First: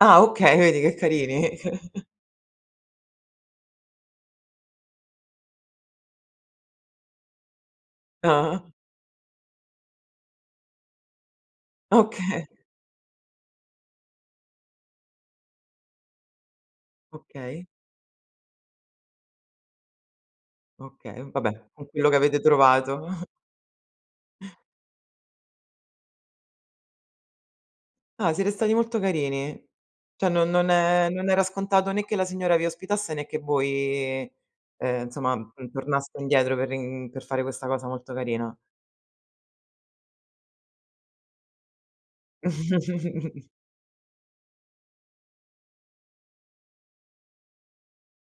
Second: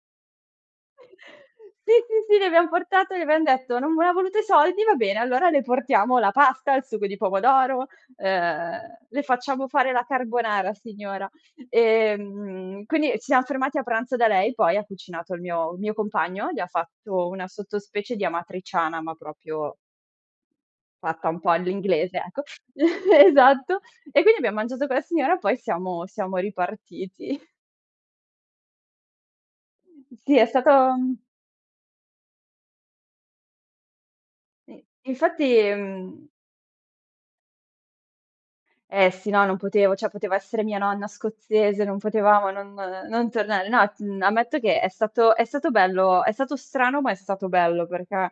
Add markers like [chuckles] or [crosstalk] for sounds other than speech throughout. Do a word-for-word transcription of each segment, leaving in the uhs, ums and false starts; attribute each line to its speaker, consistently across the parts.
Speaker 1: Ah, okay, vedi che
Speaker 2: [laughs]
Speaker 1: carini?
Speaker 2: Sì,
Speaker 1: [chuckles]
Speaker 2: sì, sì, le abbiam portate, le abbiam detto: "Non voleva ha voluto i soldi? Va bene, allora le portiamo la pasta, il sugo di pomodoro,
Speaker 1: Ah-ah.
Speaker 2: ehm, le facciamo fare la carbonara signora".
Speaker 1: oka
Speaker 2: Ehm, quindi ci siam fermati a pranzo da lei, poi ha cucinato il mio mio compagno, gli ha fatto una
Speaker 1: Okay.
Speaker 2: sottospecie di amatriciana, ma propio
Speaker 1: Okay,
Speaker 2: fatta
Speaker 1: v
Speaker 2: un po'
Speaker 1: vabbè, con quello che
Speaker 2: all'inglese,
Speaker 1: avete
Speaker 2: ecco
Speaker 1: trovato. [chuckles]
Speaker 2: [laughs] Esatto, e quindi abbiam
Speaker 1: [chuckles]
Speaker 2: mangiato co la signora, poi siamo siamo ripartiti. [chuckles]
Speaker 1: Ah, siete stati molto carini. ceh,
Speaker 2: Sì, è
Speaker 1: non non
Speaker 2: stato,
Speaker 1: è
Speaker 2: uhm
Speaker 1: non era scontato né che la signora vi ospitasse né che voi,
Speaker 2: In
Speaker 1: ehm, nsomma,
Speaker 2: infatti,
Speaker 1: uhm, tornaste
Speaker 2: mhmm
Speaker 1: indietro per rin per fare questa cosa molto carina.
Speaker 2: Eh sì, no, non potevo, ceh poteva essere mia nonna scozzese, non potevamo non, ehm, non
Speaker 1: [chuckles]
Speaker 2: tornare. No, t ammetto che è stato è stato bello è stato strano, ma è stato bello, perché,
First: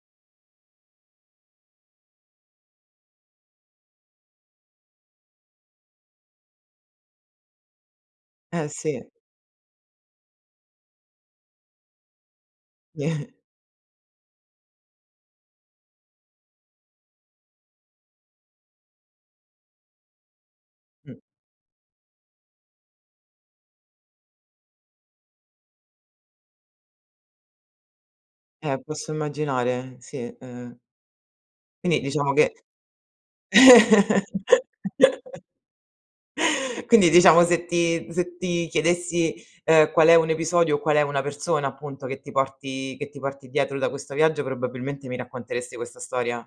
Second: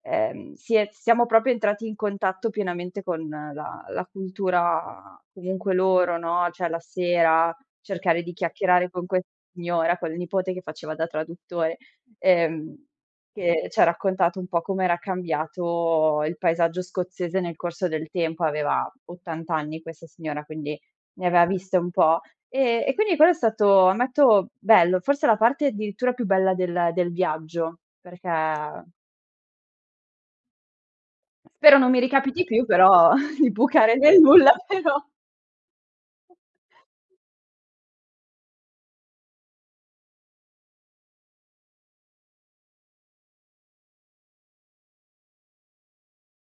Speaker 2: ehm, si è siamo proprio entrati in contatto pienamente con la la cultura comunque loro, no, ceh la sera cercare di
Speaker 1: Eh,
Speaker 2: chiacchierare con
Speaker 1: sì.
Speaker 2: questa signora, col nipote che faceva da traduttore, ehm,
Speaker 1: [chuckles]
Speaker 2: che c'ha raccontato un po' com'era cambiato il paesaggio scozzese nel corso del tempo. Aveva ottanta anni questa signora, quindi
Speaker 1: Mh.
Speaker 2: ne aveva viste un po'. Ehm, e quindi quello è stato, ammetto bello, forse la parte addirittura più bella del del viaggio, perché,
Speaker 1: Eh,
Speaker 2: ehm
Speaker 1: posso immaginare. Sì, ehm
Speaker 2: Spero non
Speaker 1: Quindi
Speaker 2: mi
Speaker 1: diciamo
Speaker 2: ricapiti
Speaker 1: che
Speaker 2: più, però [chuckles] di bucare nel
Speaker 1: [laughs]
Speaker 2: nulla, però.
Speaker 1: Quindi
Speaker 2: [chuckles]
Speaker 1: diciamo se ti se ti chiedessi, ehm, qual è un episodio o qual è una persona, appunto, che ti porti che ti porti dietro da questo viaggio, probabilmente mi racconteresti questa storia?